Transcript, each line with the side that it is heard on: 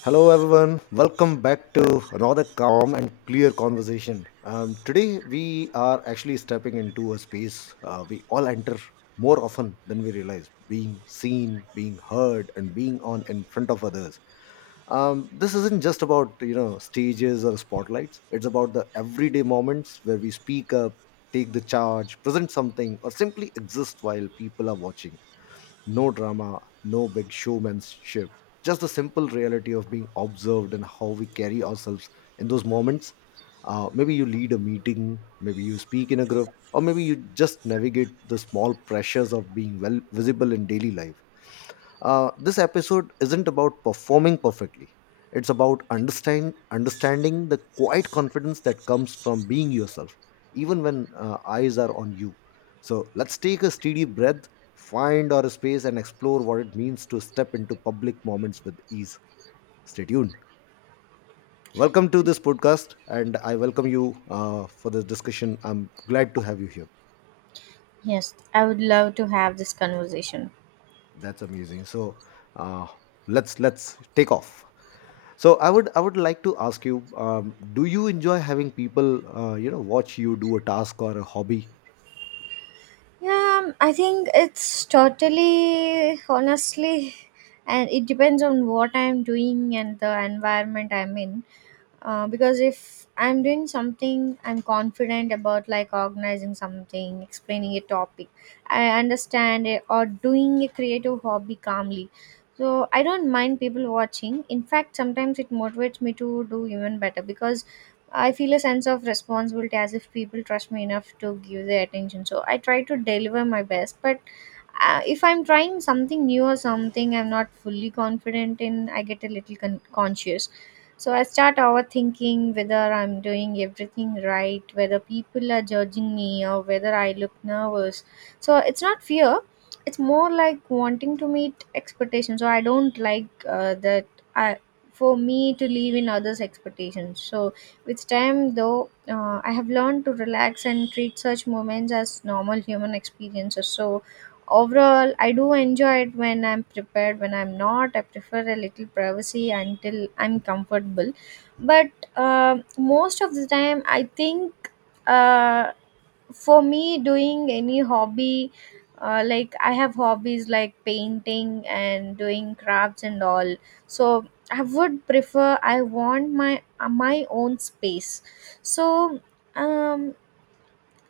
left: Hello, everyone. Welcome back to another calm and clear conversation. Today, we are actually stepping into a space we all enter more often than we realize being seen, being heard, and being on in front of others. This isn't just about, you know, stages or spotlights. It's about the everyday moments where we speak up, take the charge, present something, or simply exist while people are watching. No drama, no big showmanship, just the simple reality of being observed and how we carry ourselves in those moments. Maybe you lead a meeting, maybe you speak in a group, or maybe you just navigate the small pressures of being well visible in daily life. This episode isn't about performing perfectly. It's about understanding the quiet confidence that comes from being yourself, even when eyes are on you. So let's take a steady breath, find our space, and explore what it means to step into public moments with ease. Stay tuned. Welcome to this podcast, and I welcome you for this discussion. I'm glad to have you here.
right: Yes, I would love to have this conversation.
left: That's amazing. So uh, let's take off. So I would like to ask you, do you enjoy having people you know watch you do a task or a hobby?
right: Yeah, I think it's totally honestly, and it depends on what I'm doing and the environment I'm in. Because if I'm doing something, I'm confident about like organizing something, explaining a topic, I understand it, or doing a creative hobby calmly. So I don't mind people watching. In fact, sometimes it motivates me to do even better because I feel a sense of responsibility as if people trust me enough to give their attention. So I try to deliver my best, but if I'm trying something new or something I'm not fully confident in, I get a little conscious. So I start overthinking whether I'm doing everything right, whether people are judging me, or whether I look nervous. So it's not fear, it's more like wanting to meet expectations, so I don't like that I, for me to live in others expectations. So with time though, I have learned to relax and treat such moments as normal human experiences. So overall, I do enjoy it when I'm prepared. When I'm not, I prefer a little privacy until I'm comfortable. But most of the time, I think, uh, for me, doing any hobby, like I have hobbies like painting and doing crafts and all. So I would prefer. I want my my own space. So um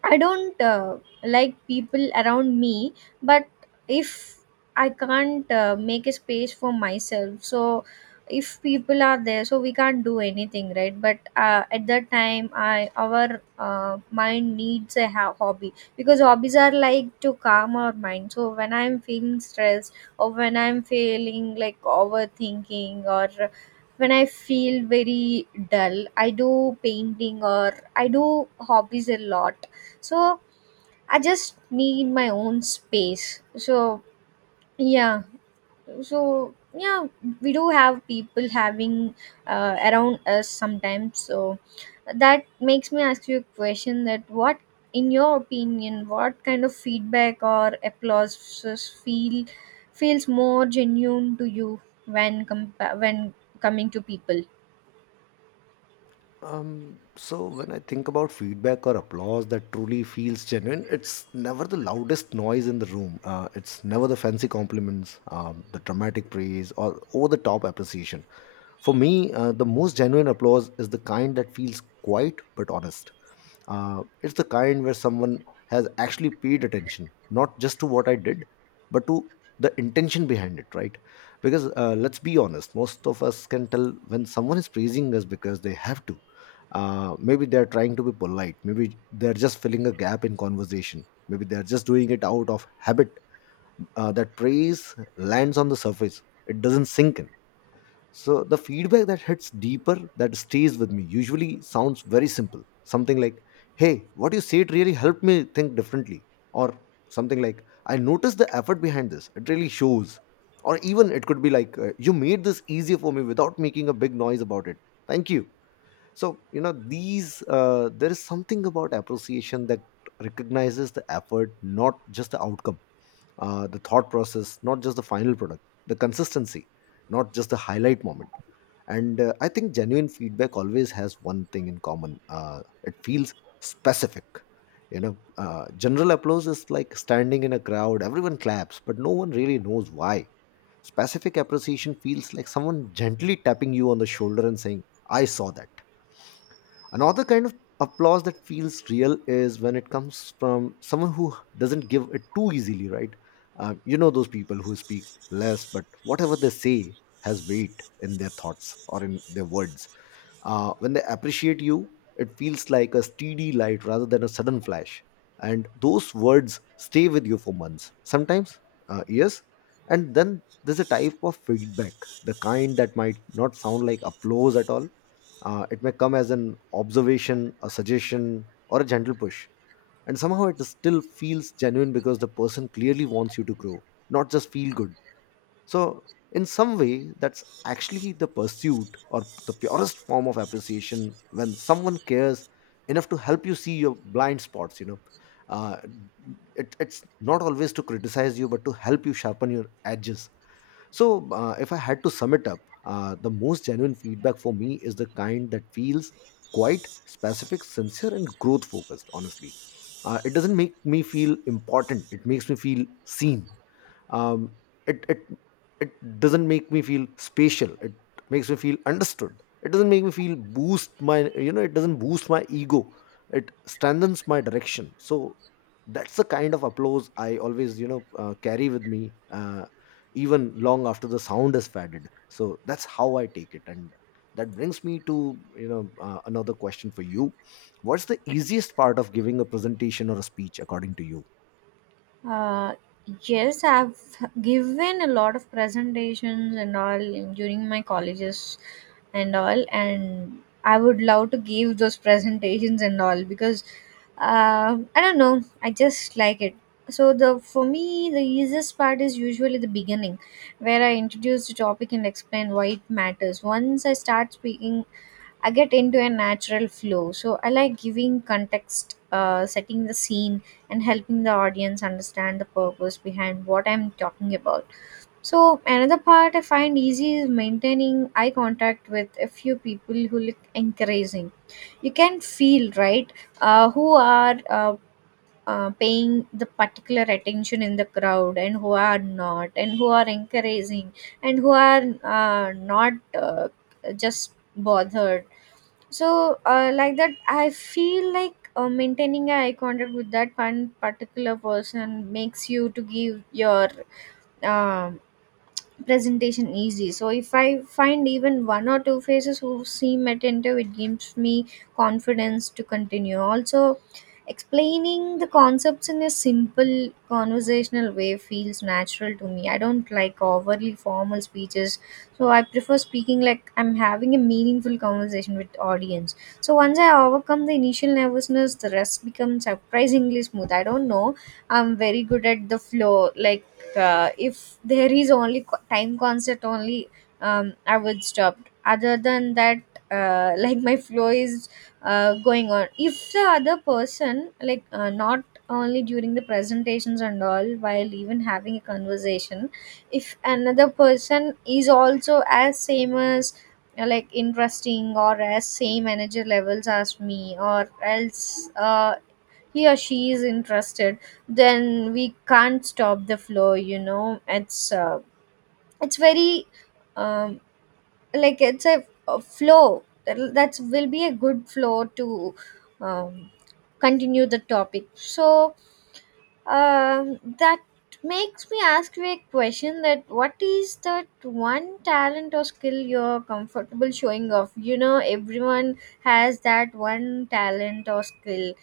right: I don't like people around me, but if I can't make a space for myself, so if people are there, so we can't do anything, right? But at that time, I, our mind needs a hobby because hobbies are like to calm our mind. So when I'm feeling stressed or when I'm feeling like overthinking, or when I feel very dull, I do painting or I do hobbies a lot. So I just need my own space. So yeah, so yeah, we do have people having around us sometimes. So that makes me ask you a question: that what, in your opinion, what kind of feedback or applauses feels more genuine to you when when coming to people?
left: So when I think about feedback or applause that truly feels genuine, it's never the loudest noise in the room. It's never the fancy compliments, the dramatic praise, or over-the-top appreciation. For me, the most genuine applause is the kind that feels quiet but honest. It's the kind where someone has actually paid attention, not just to what I did, but to the intention behind it, right? Because let's be honest, most of us can tell when someone is praising us because they have to. Maybe they're trying to be polite. Maybe they're just filling a gap in conversation. Maybe they're just doing it out of habit. That praise lands on the surface, it doesn't sink in. So the feedback that hits deeper, that stays with me, usually sounds very simple. Something like, hey, what you said really helped me think differently. Or something like, I noticed the effort behind this. It really shows. Or even it could be like, you made this easier for me without making a big noise about it. Thank you. So, you know, these, there is something about appreciation that recognizes the effort, not just the outcome, the thought process, not just the final product, the consistency, not just the highlight moment. And I think genuine feedback always has one thing in common, it feels specific. You know, general applause is like standing in a crowd, everyone claps, but no one really knows why. Specific appreciation feels like someone gently tapping you on the shoulder and saying, I saw that. Another kind of applause that feels real is when it comes from someone who doesn't give it too easily, right? You know those people who speak less, but whatever they say has weight in their thoughts or in their words. When they appreciate you, it feels like a steady light rather than a sudden flash. And those words stay with you for months, sometimes years. And then there's a type of feedback, the kind that might not sound like applause at all. It may come as an observation, a suggestion, or a gentle push. And somehow it still feels genuine because the person clearly wants you to grow, not just feel good. So, in some way, that's actually the pursuit or the purest form of appreciation when someone cares enough to help you see your blind spots. You know, uh, it's not always to criticize you, but to help you sharpen your edges. So, if I had to sum it up, the most genuine feedback for me is the kind that feels quite specific, sincere, and growth focused, honestly. It doesn't make me feel important, it makes me feel seen. um, it it doesn't make me feel spatial, it makes me feel understood. It doesn't make me feel boost my, you know, it doesn't boost my ego, it strengthens my direction. So that's the kind of applause I always, you know, carry with me, even long after the sound has faded. So that's how I take it. And that brings me to, you know, another question for you. What's the easiest part of giving a presentation or a speech according to you?
right: Uh, yes, I've given a lot of presentations and all during my colleges and all, and I would love to give those presentations and all because I don't know, I just like it. So the for me the easiest part is usually the beginning, where I introduce the topic and explain why it matters. Once I start speaking, I get into a natural flow. So I like giving context, setting the scene, and helping the audience understand the purpose behind what I'm talking about. So another part I find easy is maintaining eye contact with a few people who look encouraging. You can feel right who are. Paying the particular attention in the crowd and who are not, and who are encouraging and who are not, uh, just bothered. So, like that, I feel like maintaining eye contact with that one particular person makes you to give your um presentation easy. So if I find even one or two faces who seem attentive, it gives me confidence to continue. Also, explaining the concepts in a simple conversational way feels natural to me. I don't like overly formal speeches, so I prefer speaking like I'm having a meaningful conversation with audience. So once I overcome the initial nervousness, the rest becomes surprisingly smooth. I don't know. I'm very good at the flow, like if there is only time concept only, I would stop. Other than that, like my flow is going on if the other person like not only during the presentations and all, while even having a conversation, if another person is also as same as like interesting or as same energy levels as me, or else he or she is interested, then we can't stop the flow, you know. It's it's very, um, like it's a flow that will be a good flow to, um, continue the topic. So, that makes me ask you a question, that what is that one talent or skill you're comfortable showing off? You know, everyone has that one talent or skill.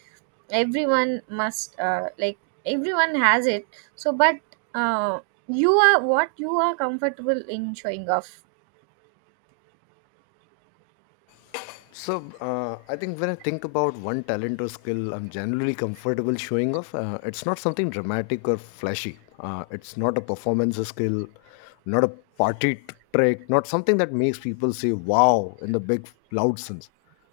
right: Everyone must, like, everyone has it. So but uh, you are what you are comfortable in showing off.
left: So, I think when I think about one talent or skill I'm generally comfortable showing off, it's not something dramatic or flashy. It's not a performance skill, not a party t- trick, not something that makes people say wow in the big loud sense.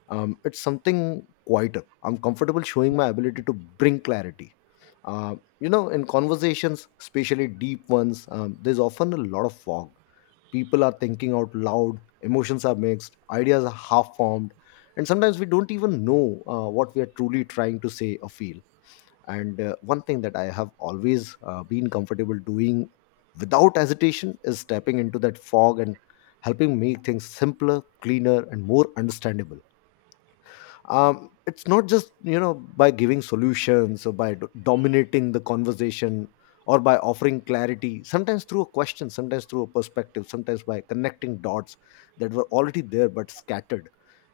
left: It's something quieter. I'm comfortable showing my ability to bring clarity. You know, in conversations, especially deep ones, there's often a lot of fog. People are thinking out loud, emotions are mixed, ideas are half formed, and sometimes we don't even know what we are truly trying to say or feel. And one thing that I have always been comfortable doing without hesitation is stepping into that fog and helping make things simpler, cleaner, and more understandable. It's not just, you know, by giving solutions or by dominating the conversation, or by offering clarity sometimes through a question, sometimes through a perspective, sometimes by connecting dots that were already there but scattered.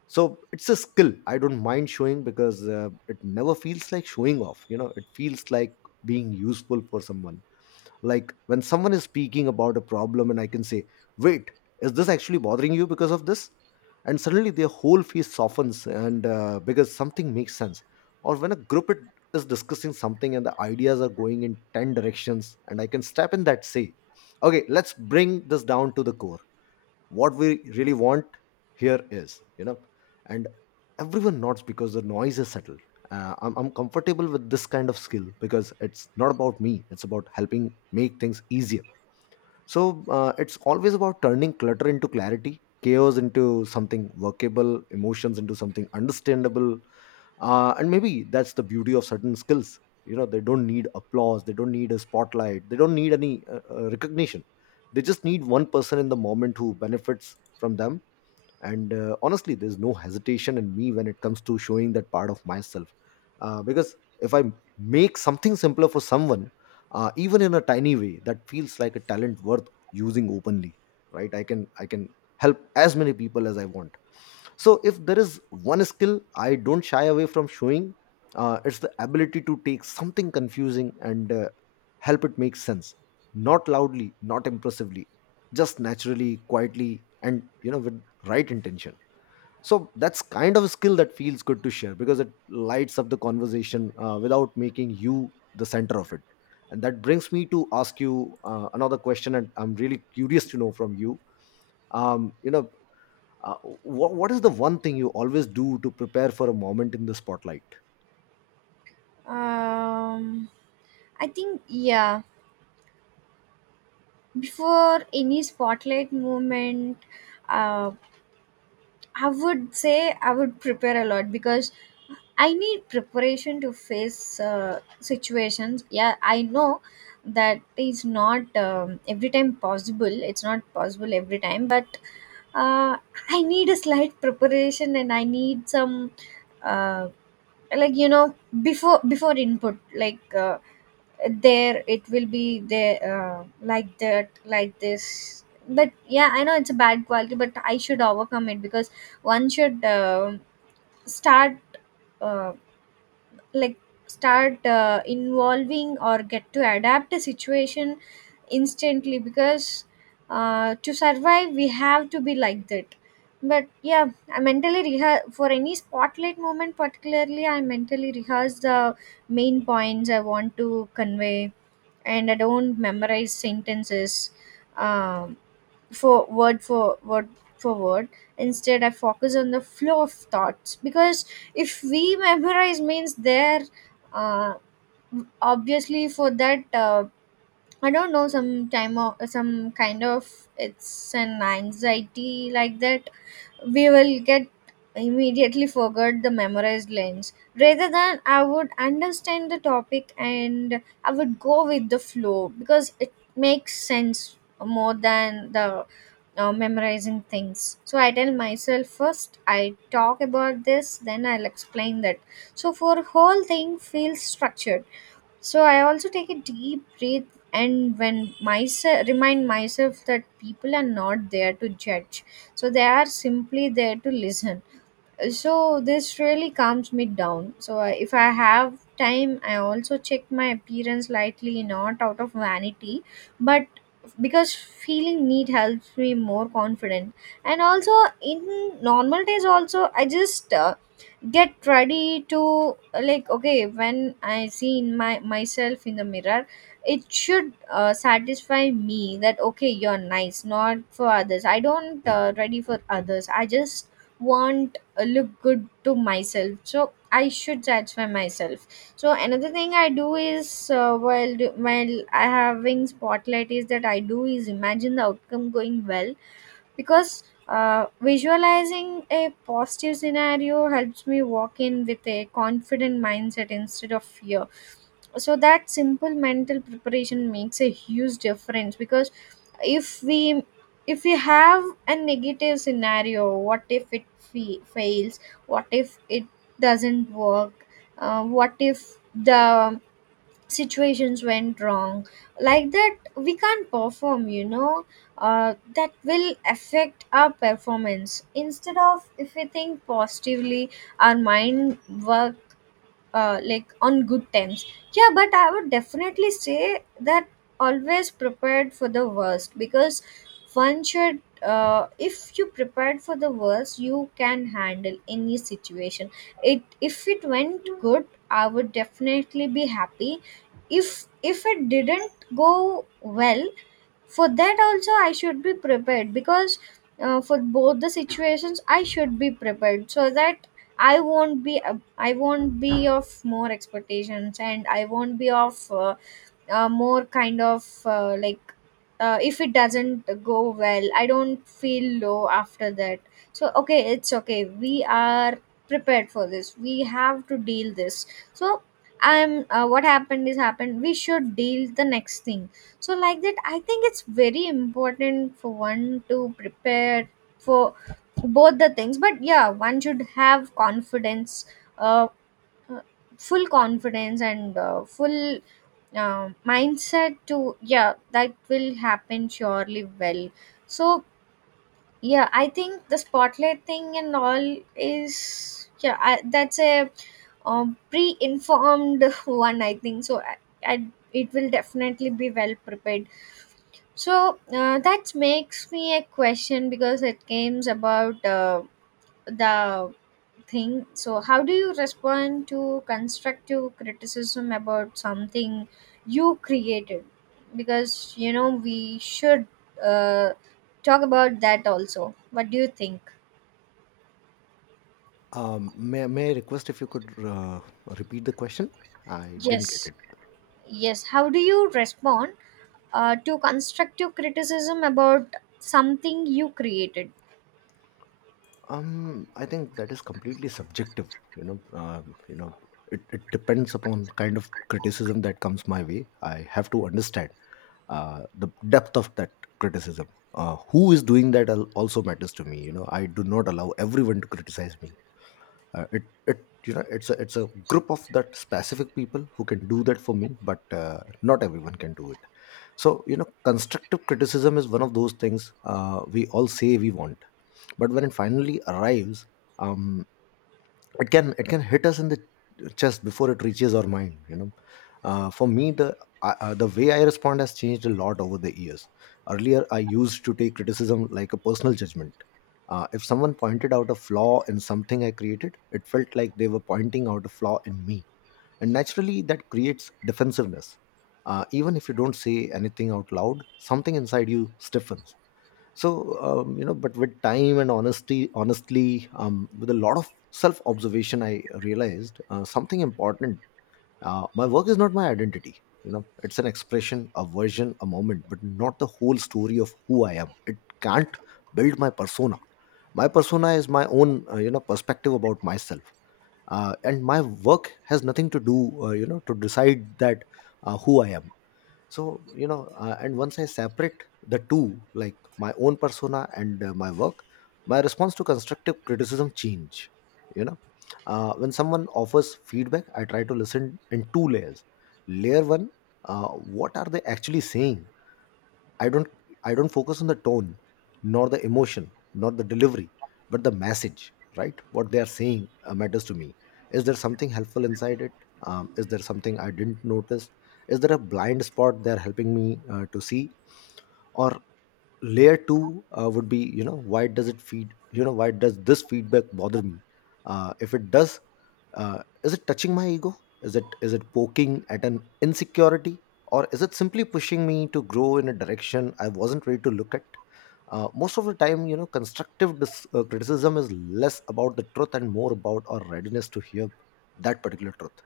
left: So it's a skill I don't mind showing because it never feels like showing off, you know. It feels like being useful for someone. Like when someone is speaking about a problem and I can say, wait, is this actually bothering you because of this? And suddenly their whole face softens, and because something makes sense. Or when a group it is discussing something and the ideas are going in 10 directions and I can step in that say, okay, let's bring this down to the core. What we really want here is, you know. And everyone nods because the noise is settled. I'm comfortable with this kind of skill because it's not about me, it's about helping make things easier. So it's always about turning clutter into clarity, chaos into something workable, emotions into something understandable. And maybe that's the beauty of certain skills, you know, they don't need applause, they don't need a spotlight, they don't need any recognition. They just need one person in the moment who benefits from them. And honestly, there's no hesitation in me when it comes to showing that part of myself. Because if I make something simpler for someone, even in a tiny way, that feels like a talent worth using openly, right? I can help as many people as I want. So if there is one skill I don't shy away from showing, it's the ability to take something confusing and help it make sense. Not loudly, not impressively, just naturally, quietly, and you know with right intention. So that's kind of a skill that feels good to share because it lights up the conversation without making you the center of it. And that brings me to ask you another question, and I'm really curious to know from you. You know, uh, what is the one thing you always do to prepare for a moment in the spotlight?
right: um I think, yeah, before any spotlight moment, uh, I would say I would prepare a lot because I need preparation to face situations. Yeah, I know that is not, every time possible. It's not possible every time, but uh, I need a slight preparation and I need some, uh, like you know, before input like, there it will be there, like that like this. But yeah, I know it's a bad quality, but I should overcome it because one should start. Um, like start involving or get to adapt a situation instantly, because to survive we have to be like that. But yeah, I mentally rehearse for any spotlight moment. Particularly, I mentally rehearse the main points I want to convey, and I don't memorize sentences, um, for word for word for word Instead, I focus on the flow of thoughts, because if we memorize means there, uh, obviously for that, I don't know, some time of some kind of, it's an anxiety like that, we will get immediately forget the memorized lines. Rather than, I would understand the topic and I would go with the flow because it makes sense more than the memorizing things. So I tell myself, first I talk about this, then I'll explain that, so for whole thing feels structured. So I also take a deep breath and when myself remind myself that people are not there to judge. So they are simply there to listen. So this really calms me down. So if I have time, I also check my appearance lightly, not out of vanity, but because feeling need helps me more confident. And also in normal days also, I just get ready to, like okay, when I see in my myself in the mirror, it should satisfy me that okay, you're nice, not for others. I don't ready for others, I just want look good to myself, so I should satisfy myself. So another thing I do is while while I having spotlight is that I do is imagine the outcome going well, because visualizing a positive scenario helps me walk in with a confident mindset instead of fear. So that simple mental preparation makes a huge difference, because if we if we have a negative scenario, what if it fails, what if it doesn't work, what if the situations went wrong, like that we can't perform, you know. That will affect our performance instead of, if we think positively, our mind work, like on good times. Yeah, but I would definitely say that always prepared for the worst, because one should, if you prepared for the worst you can handle any situation. It, if it went good, I would definitely be happy. If it didn't go well, for that also I should be prepared, because for both the situations I should be prepared, so that I won't be I won't be of more expectations, and I won't be of, more kind of, like, if it doesn't go well I don't feel low after that. So okay, it's okay, we are prepared for this, we have to deal this. So I'm, what happened is happened, we should deal the next thing. So like that, I think it's very important for one to prepare for both the things. But yeah, one should have confidence, uh, uh, full confidence and full mindset to, yeah, that will happen surely well. So yeah, I think the spotlight thing and all is, yeah, that's a, pre-informed one, I think so. I, it will definitely be well prepared. So that makes me a question because it comes about the thing. So how do you respond to constructive criticism about something you created? Because you know we should uh, talk about that also. What do you think?
left: May I request if you could repeat the question? I didn't get
right: Yes,
left: it.
right: yes. How do you respond to constructive criticism about something you created?
left: I think that is completely subjective. You know, it depends upon kind of criticism that comes my way. I have to understand. The depth of that criticism. Who is doing that also matters to me. I do not allow everyone to criticize me. It it you know It's a group of that specific people who can do that for me, but not everyone can do it. So constructive criticism is one of those things we all say we want, but when it finally arrives, um it can hit us in the chest before it reaches our mind. For me, the I the way I respond has changed a lot over the years. Earlier, I used to take criticism like a personal judgment. If someone pointed out a flaw in something I created, it felt like they were pointing out a flaw in me, and naturally that creates defensiveness. Even if you don't say anything out loud, something inside you stiffens. So but with time and honesty, honestly, with a lot of self observation, I realized something important. My work is not my identity. It's an expression, a version, a moment, but not the whole story of who I am. It can't build my persona. My persona is my own perspective about myself. And my work has nothing to do to decide that, who I am. So and once I separate the two, like my own persona and my work, my response to constructive criticism change you know when someone offers feedback, I try to listen in two layers. Layer one, uh, what are they actually saying? I don't I don't focus on the tone, nor the emotion, nor the delivery, but the message, right? What they are saying matters to me. Is there something helpful inside it? Is there something I didn't notice? Is there a blind spot they are helping me to see? Or layer two would be, you know, why does this feedback bother me, if it does? Is it touching my ego? Is it poking at an insecurity, or is it simply pushing me to grow in a direction I wasn't ready to look at? Most of the time, you know, constructive criticism is less about the truth and more about our readiness to hear that particular truth.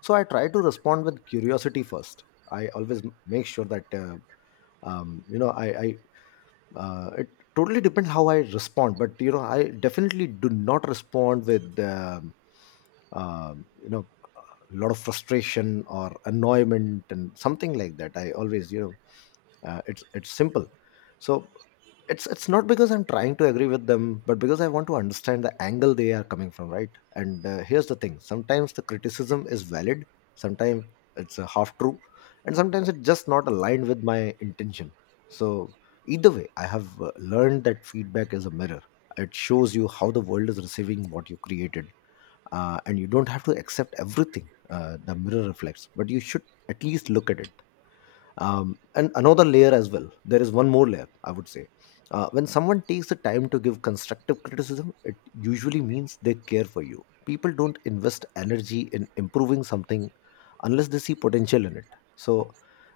left: So I try to respond with curiosity first. I always make sure that you know I it totally depends how I respond, but you know I definitely do not respond with um, you know a lot of frustration or annoyment and something like that. I always, you know, it's simple. So it's not because I'm trying to agree with them, but because I want to understand the angle they are coming from, right? And here's the thing, sometimes the criticism is valid, sometimes it's a half true, and sometimes it's just not aligned with my intention. So either way, I have learned that feedback is a mirror. It shows you how the world is receiving what you created. And you don't have to accept everything the mirror reflects, but you should at least look at it. And another layer as well, there is one more layer, I would say. When someone takes the time to give constructive criticism, it usually means they care for you. People don't invest energy in improving something unless they see potential in it. So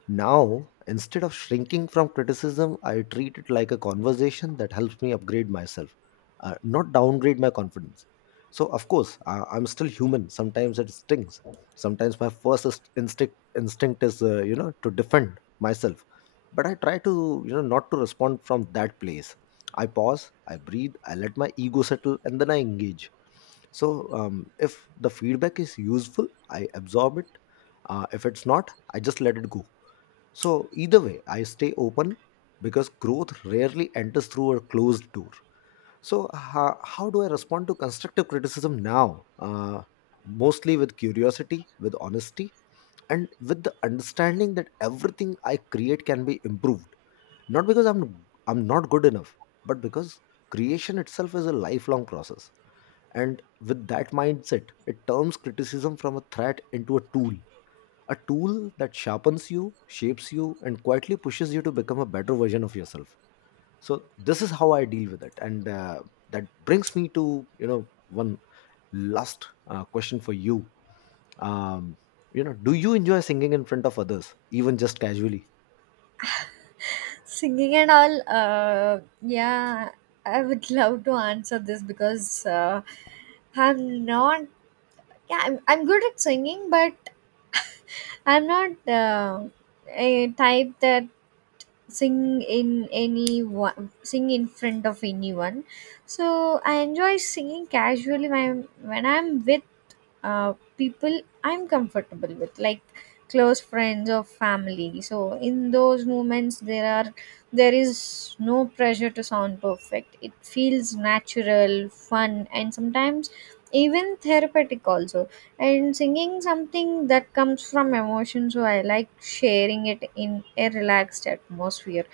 left: now, instead of shrinking from criticism, I treat it like a conversation that helps me upgrade myself, not downgrade my confidence. So of course, I'm still human. Sometimes it stings. Sometimes my first instinct is to defend myself, but I try to, you know, not to respond from that place. I pause, I breathe, I let my ego settle, and then I engage. So if the feedback is useful, I absorb it. If it's not, I just let it go. So either way, I stay open, because growth rarely enters through a closed door. So, how do I respond to constructive criticism now? Mostly with curiosity, with honesty, and with the understanding that everything I create can be improved. Not because I'm not good enough, but because creation itself is a lifelong process. And with that mindset, it turns criticism from a threat into a tool, a tool that sharpens you, shapes you, and quietly pushes you to become a better version of yourself. So this is how I deal with it. And that brings me to, you know, one last question for you. um, you know, do you enjoy singing in front of others, even just casually?
right: Singing and all. Yeah, I would love to answer this because I'm not. Yeah, I'm good at singing, but I'm not a type that sing in any one, sing in front of anyone. So I enjoy singing casually when I'm with people I'm comfortable with, like close friends or family. So in those moments, there is no pressure to sound perfect. It feels natural, fun, and sometimes even therapeutic also. And singing something that comes from emotion, so I like sharing it in a relaxed atmosphere.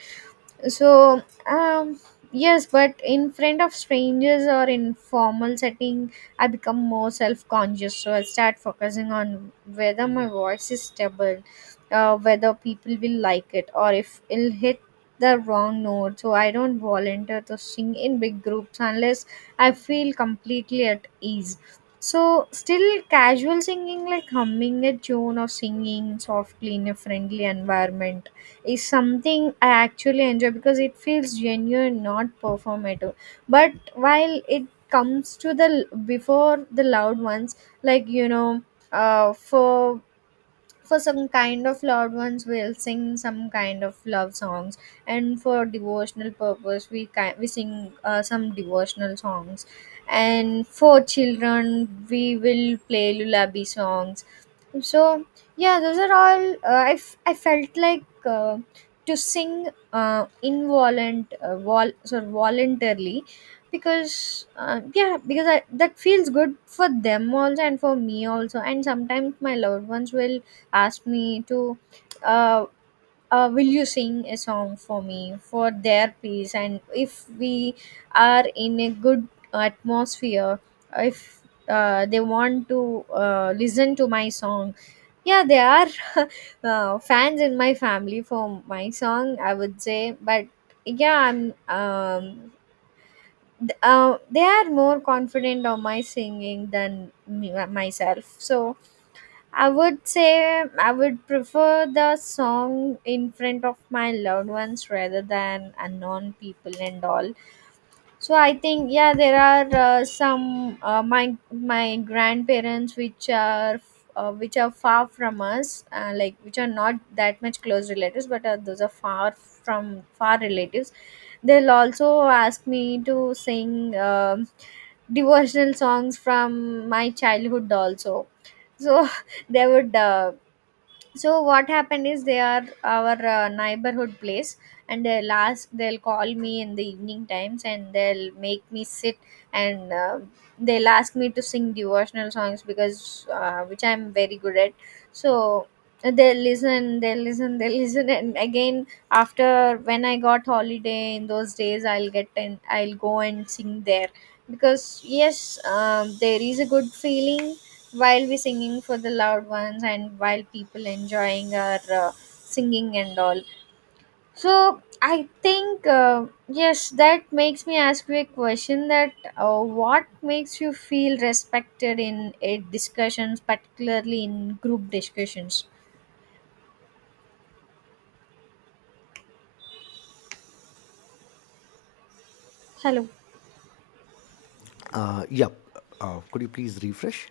right: So, um yes, but in front of strangers or in formal setting, I become more self-conscious. So I start focusing on whether my voice is stable, whether people will like it, or if it'll hit the wrong note. So I don't volunteer to sing in big groups unless I feel completely at ease. So still, casual singing like humming a tune or singing softly in a friendly environment is something I actually enjoy because it feels genuine, not performative. But while it comes to the before the loud ones, like you know, uh, for for some kind of loud ones, we'll sing some kind of love songs, and for devotional purpose, we sing some devotional songs, and for children, we will play lullaby songs. So yeah, those are all, I felt like to sing, sorry, voluntarily, because yeah, because that feels good for them also and for me also. And sometimes my loved ones will ask me to, uh, will you sing a song for me for their piece. And if we are in a good atmosphere, if they want to listen to my song. Yeah, there are fans in my family for my song, I would say. But yeah, I'm. They are more confident on my singing than me, myself. So I would say I would prefer the song in front of my loved ones rather than unknown people and all. So I think yeah, there are some my grandparents which are far from us, like which are not that much close relatives, but those are far from far relatives. They'll also ask me to sing devotional songs from my childhood also. So they would. So what happened is they are our neighborhood place, and they'll call me in the evening times and they'll make me sit, and they'll ask me to sing devotional songs, because which I'm very good at. So they'll listen, they'll listen, they'll listen and again, after when I got holiday in those days, I'll get and I'll go and sing there, because yes, there is a good feeling while we singing for the loved ones and while people enjoying our singing and all. So I think, yes, that makes me ask you a question that, what makes you feel respected in a discussions, particularly in group discussions? Hello?
left: Yep. Could you please refresh?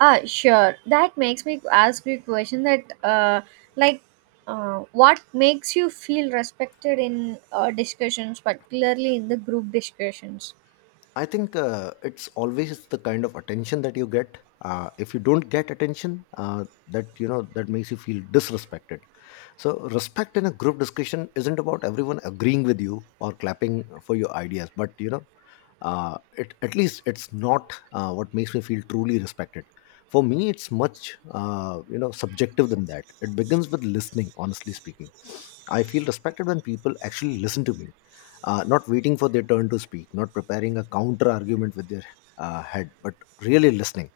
right: Ah sure, that makes me ask you a question that, like, what makes you feel respected in discussions, particularly in the group discussions?
left: I think it's always the kind of attention that you get. If you don't get attention, that, you know, that makes you feel disrespected. So, respect in a group discussion isn't about everyone agreeing with you or clapping for your ideas, but, you know, it, at least it's not what makes me feel truly respected. For me, it's much subjective than that. It begins with listening. Honestly speaking, I feel respected when people actually listen to me, not waiting for their turn to speak, not preparing a counter argument with their head, but really listening.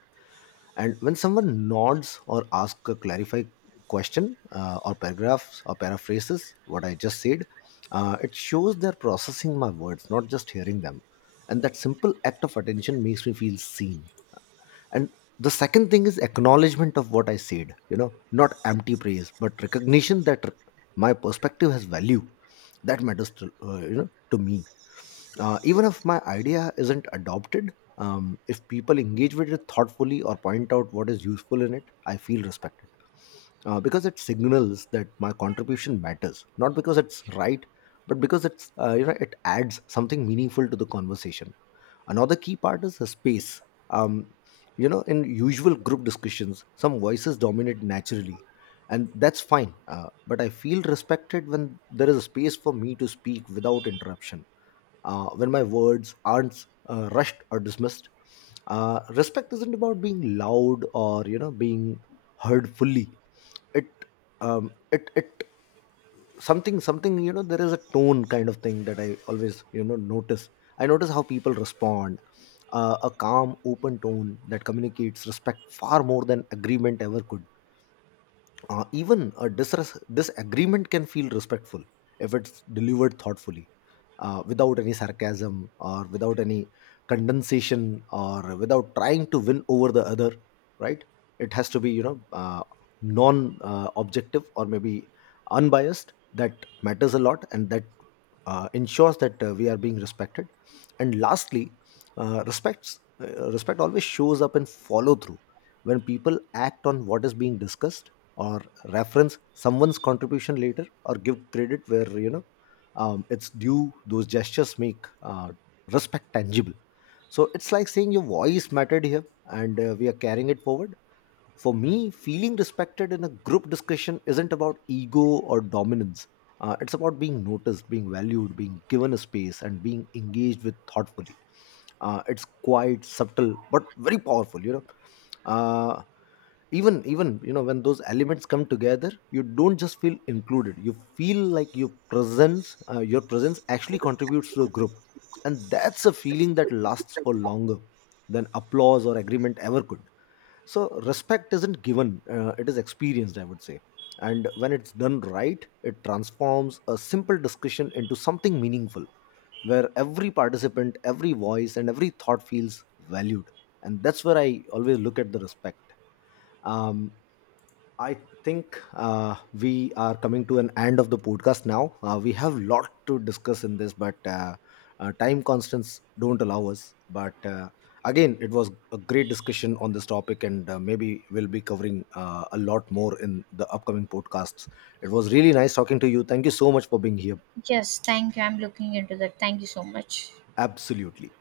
left: And when someone nods or asks a clarify question or paragraphs or paraphrases what I just said, it shows they're processing my words, not just hearing them. And that simple act of attention makes me feel seen. And the second thing is acknowledgement of what I said. You know, not empty praise, but recognition that my perspective has value. That matters to, to me. Even if my idea isn't adopted, if people engage with it thoughtfully or point out what is useful in it, I feel respected. Because it signals that my contribution matters, not because it's right, but because it's, it adds something meaningful to the conversation. Another key part is the space. Um, you know, in usual group discussions, some voices dominate naturally, and that's fine. But I feel respected when there is a space for me to speak without interruption, when my words aren't rushed or dismissed. Respect isn't about being loud or, you know, being heard fully. It it something, you know, there is a tone kind of thing that I always, you know, notice. I notice how people respond. A calm, open tone that communicates respect far more than agreement ever could. Even a disagreement can feel respectful if it's delivered thoughtfully, without any sarcasm or without any condensation, or without trying to win over the other, right? It has to be, you know, non objective, or maybe unbiased. That matters a lot, and that ensures that we are being respected. And lastly, respect always shows up in follow through, when people act on what is being discussed or reference someone's contribution later, or give credit where, you know, it's due. Those gestures make respect tangible. So it's like saying your voice mattered here and we are carrying it forward. For me, feeling respected in a group discussion isn't about ego or dominance. It's about being noticed, being valued, being given a space, and being engaged with thoughtfully. It's quite subtle but very powerful. You know, uh, even you know, when those elements come together, you don't just feel included. You feel like your presence actually contributes to the group, and that's a feeling that lasts for longer than applause or agreement ever could. So respect isn't given, it is experienced, I would say. And when it's done right, it transforms a simple discussion into something meaningful, where every participant, every voice, and every thought feels valued. And that's where I always look at the respect. Um, I think we are coming to an end of the podcast now. We have lot to discuss in this, but time constants don't allow us. But again, it was a great discussion on this topic, and maybe we'll be covering a lot more in the upcoming podcasts. It was really nice talking to you. Thank you so much for being here.
right: Yes, thank you. I'm looking into that. Thank you so much.
left: Absolutely.